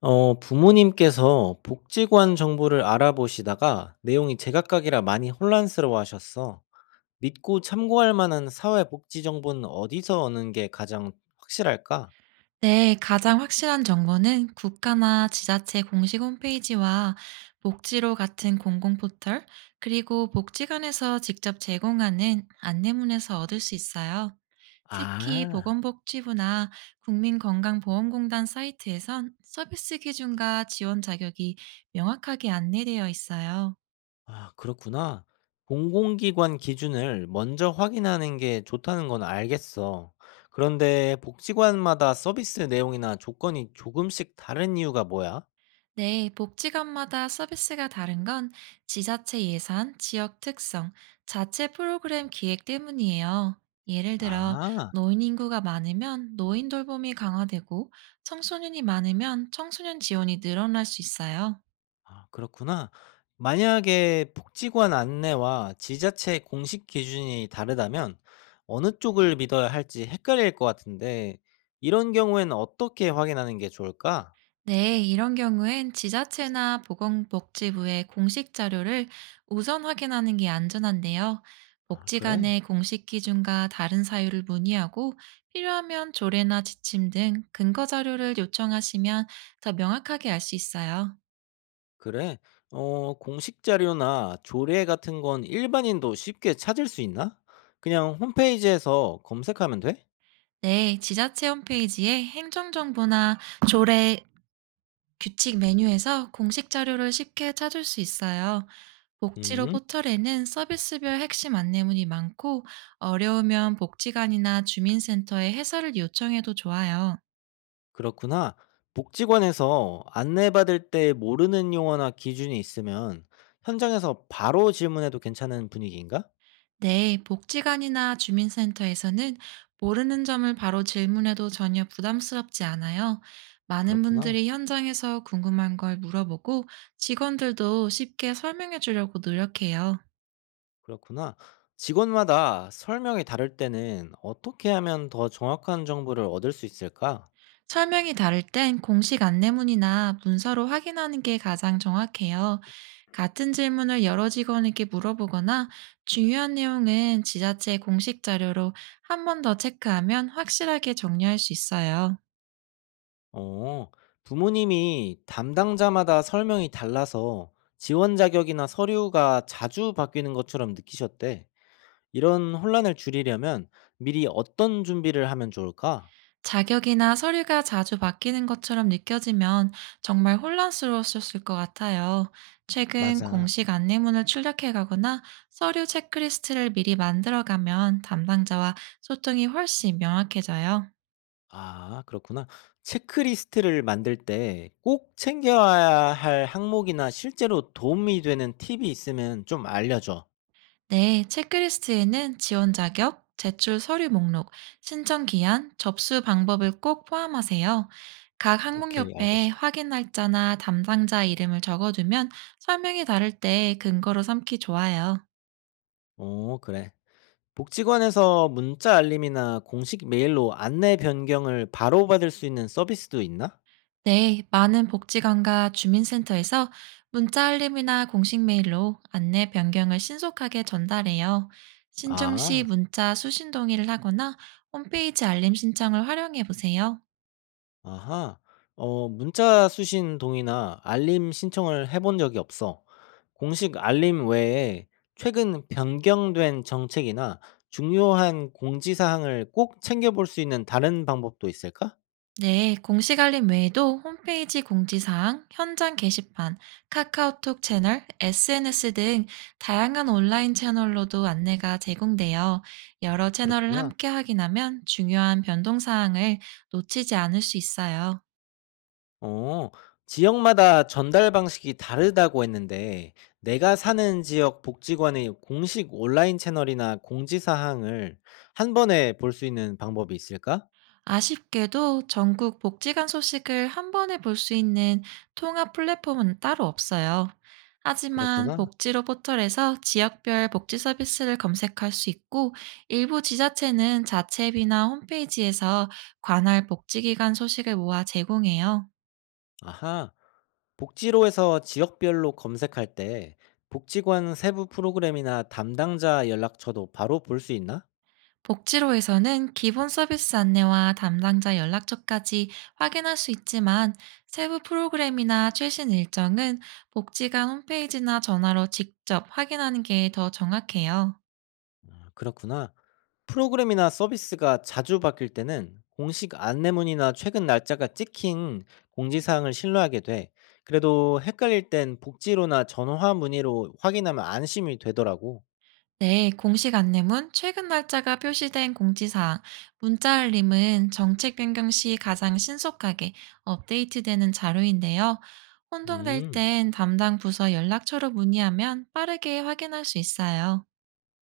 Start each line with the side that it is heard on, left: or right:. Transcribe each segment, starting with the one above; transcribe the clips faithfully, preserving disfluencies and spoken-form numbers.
left: 어, 부모님께서 복지관 정보를 알아보시다가 내용이 제각각이라 많이 혼란스러워 하셨어. 믿고 참고할 만한 사회복지 정보는 어디서 얻는 게 가장 확실할까?
right: 네, 가장 확실한 정보는 국가나 지자체 공식 홈페이지와 복지로 같은 공공 포털, 그리고 복지관에서 직접 제공하는 안내문에서 얻을 수 있어요. 특히
left: 아,
right: 보건복지부나 국민건강보험공단 사이트에선 서비스 기준과 지원 자격이 명확하게 안내되어 있어요.
left: 아, 그렇구나. 공공기관 기준을 먼저 확인하는 게 좋다는 건 알겠어. 그런데 복지관마다 서비스 내용이나 조건이 조금씩 다른 이유가 뭐야?
right: 네, 복지관마다 서비스가 다른 건 지자체 예산, 지역 특성, 자체 프로그램 기획 때문이에요. 예를 들어,
left: 아.
right: 노인 인구가 많으면 노인 돌봄이 강화되고, 청소년이 많으면 청소년 지원이 늘어날 수 있어요.
left: 아 그렇구나. 만약에 복지관 안내와 지자체 공식 기준이 다르다면 어느 쪽을 믿어야 할지 헷갈릴 것 같은데 이런 경우에는 어떻게 확인하는 게 좋을까?
right: 네, 이런 경우엔 지자체나 보건복지부의 공식 자료를 우선 확인하는 게 안전한데요.
left: 아
right: 복지
left: 그래?
right: 간의 공식 기준과 다른 사유를 문의하고 필요하면 조례나 지침 등 근거 자료를 요청하시면 더 명확하게 알 수 있어요.
left: 그래? 어 공식 자료나 조례 같은 건 일반인도 쉽게 찾을 수 있나? 그냥 홈페이지에서 검색하면 돼?
right: 네, 지자체 홈페이지에 행정정보나 조례, 규칙 메뉴에서 공식 자료를 쉽게 찾을 수 있어요. 복지로
left: 음.
right: 포털에는 서비스별 핵심 안내문이 많고 어려우면 복지관이나 주민센터에 해설을 요청해도 좋아요.
left: 그렇구나. 복지관에서 안내받을 때 모르는 용어나 기준이 있으면 현장에서 바로 질문해도 괜찮은 분위기인가?
right: 네, 복지관이나 주민센터에서는 모르는 점을 바로 질문해도 전혀 부담스럽지 않아요. 많은
left: 그렇구나.
right: 분들이 현장에서 궁금한 걸 물어보고 직원들도 쉽게 설명해 주려고 노력해요.
left: 그렇구나. 직원마다 설명이 다를 때는 어떻게 하면 더 정확한 정보를 얻을 수 있을까?
right: 설명이 다를 땐 공식 안내문이나 문서로 확인하는 게 가장 정확해요. 같은 질문을 여러 직원에게 물어보거나 중요한 내용은 지자체 공식 자료로 한 번 더 체크하면 확실하게 정리할 수 있어요.
left: 어, 부모님이 담당자마다 설명이 달라서 지원 자격이나 서류가 자주 바뀌는 것처럼 느끼셨대. 이런 혼란을 줄이려면 미리 어떤 준비를 하면 좋을까?
right: 자격이나 서류가 자주 바뀌는 것처럼 느껴지면 정말 혼란스러웠을 것 같아요. 최근
left: 맞아.
right: 공식 안내문을 출력해 가거나 서류 체크리스트를 미리 만들어 가면 담당자와 소통이 훨씬 명확해져요.
left: 아 그렇구나. 체크리스트를 만들 때 꼭 챙겨야 할 항목이나 실제로 도움이 되는 팁이 있으면 좀 알려줘.
right: 네, 체크리스트에는 지원 자격, 제출 서류 목록, 신청 기한, 접수 방법을 꼭 포함하세요. 각 항목
left: 오케이
right: 옆에
left: 알겠어.
right: 확인 날짜나 담당자 이름을 적어두면 설명이 다를 때 근거로 삼기 좋아요.
left: 오 그래. 복지관에서 문자 알림이나 공식 메일로 안내 변경을 바로 받을 수 있는 서비스도 있나?
right: 네, 많은 복지관과 주민센터에서 문자 알림이나 공식 메일로 안내 변경을 신속하게 전달해요. 신청 시
left: 아.
right: 문자 수신 동의를 하거나 홈페이지 알림 신청을 활용해 보세요.
left: 아하. 어 문자 수신 동의나 알림 신청을 해본 적이 없어. 공식 알림 외에 최근 변경된 정책이나 중요한 공지 사항을 꼭 챙겨 볼 수 있는 다른 방법도 있을까?
right: 네, 공식 알림 외에도 홈페이지 공지사항, 현장 게시판, 카카오톡 채널, 에스엔에스 등 다양한 온라인 채널로도 안내가 제공되어 여러
left: 음
right: 채널을
left: 그렇구나.
right: 함께 확인하면 중요한 변동사항을 놓치지 않을 수 있어요.
left: 어. 지역마다 전달 방식이 다르다고 했는데 내가 사는 지역 복지관의 공식 온라인 채널이나 공지 사항을 한 번에 볼 수 있는 방법이 있을까?
right: 아쉽게도 전국 복지관 소식을 한 번에 볼 수 있는 통합 플랫폼은 따로 없어요. 하지만
left: 그렇구나.
right: 복지로 포털에서 지역별 복지 서비스를 검색할 수 있고 일부 지자체는 자체 앱이나 홈페이지에서 관할 복지기관 소식을 모아 제공해요.
left: 아하. 복지로에서 지역별로 검색할 때 복지관 세부 프로그램이나 담당자 연락처도 바로 볼 수 있나?
right: 복지로에서는 기본 서비스 안내와 담당자 연락처까지 확인할 수 있지만 세부 프로그램이나 최신 일정은 복지관 홈페이지나 전화로 직접 확인하는 게 더 정확해요.
left: 아, 그렇구나. 프로그램이나 서비스가 자주 바뀔 때는 공식 안내문이나 최근 날짜가 찍힌 공지사항을 신뢰하게 돼. 그래도 헷갈릴 땐 복지로나 전화 문의로 확인하면 안심이 되더라고.
right: 네, 공식 안내문, 최근 날짜가 표시된 공지사항, 문자 알림은 정책 변경 시 가장 신속하게 업데이트되는 자료인데요. 혼동될
left: 음.
right: 땐 담당 부서 연락처로 문의하면 빠르게 확인할 수 있어요.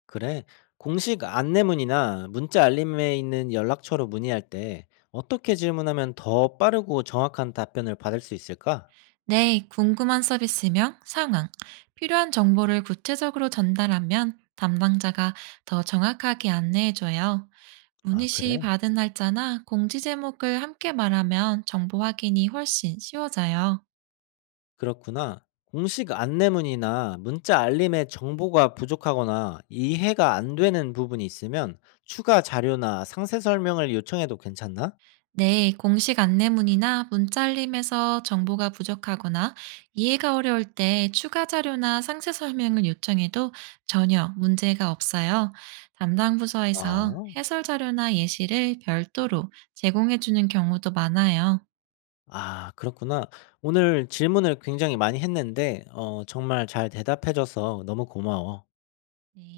left: 그래. 공식 안내문이나 문자 알림에 있는 연락처로 문의할 때 어떻게 질문하면 더 빠르고 정확한 답변을 받을 수 있을까?
right: 네, 궁금한 서비스명, 상황, 필요한 정보를 구체적으로 전달하면 담당자가 더 정확하게 안내해줘요.
left: 아,
right: 문의 시
left: 그래?
right: 받은 날짜나 공지 제목을 함께 말하면 정보 확인이 훨씬 쉬워져요.
left: 그렇구나. 공식 안내문이나 문자 알림에 정보가 부족하거나 이해가 안 되는 부분이 있으면 추가 자료나 상세 설명을 요청해도 괜찮나?
right: 네, 공식 안내문이나 문자 알림에서 정보가 부족하거나 이해가 어려울 때 추가 자료나 상세 설명을 요청해도 전혀 문제가 없어요. 담당 부서에서
left: 어,
right: 해설 자료나 예시를 별도로 제공해 주는 경우도 많아요.
left: 아, 그렇구나. 오늘 질문을 굉장히 많이 했는데, 어, 정말 잘 대답해줘서 너무 고마워.
right: 네.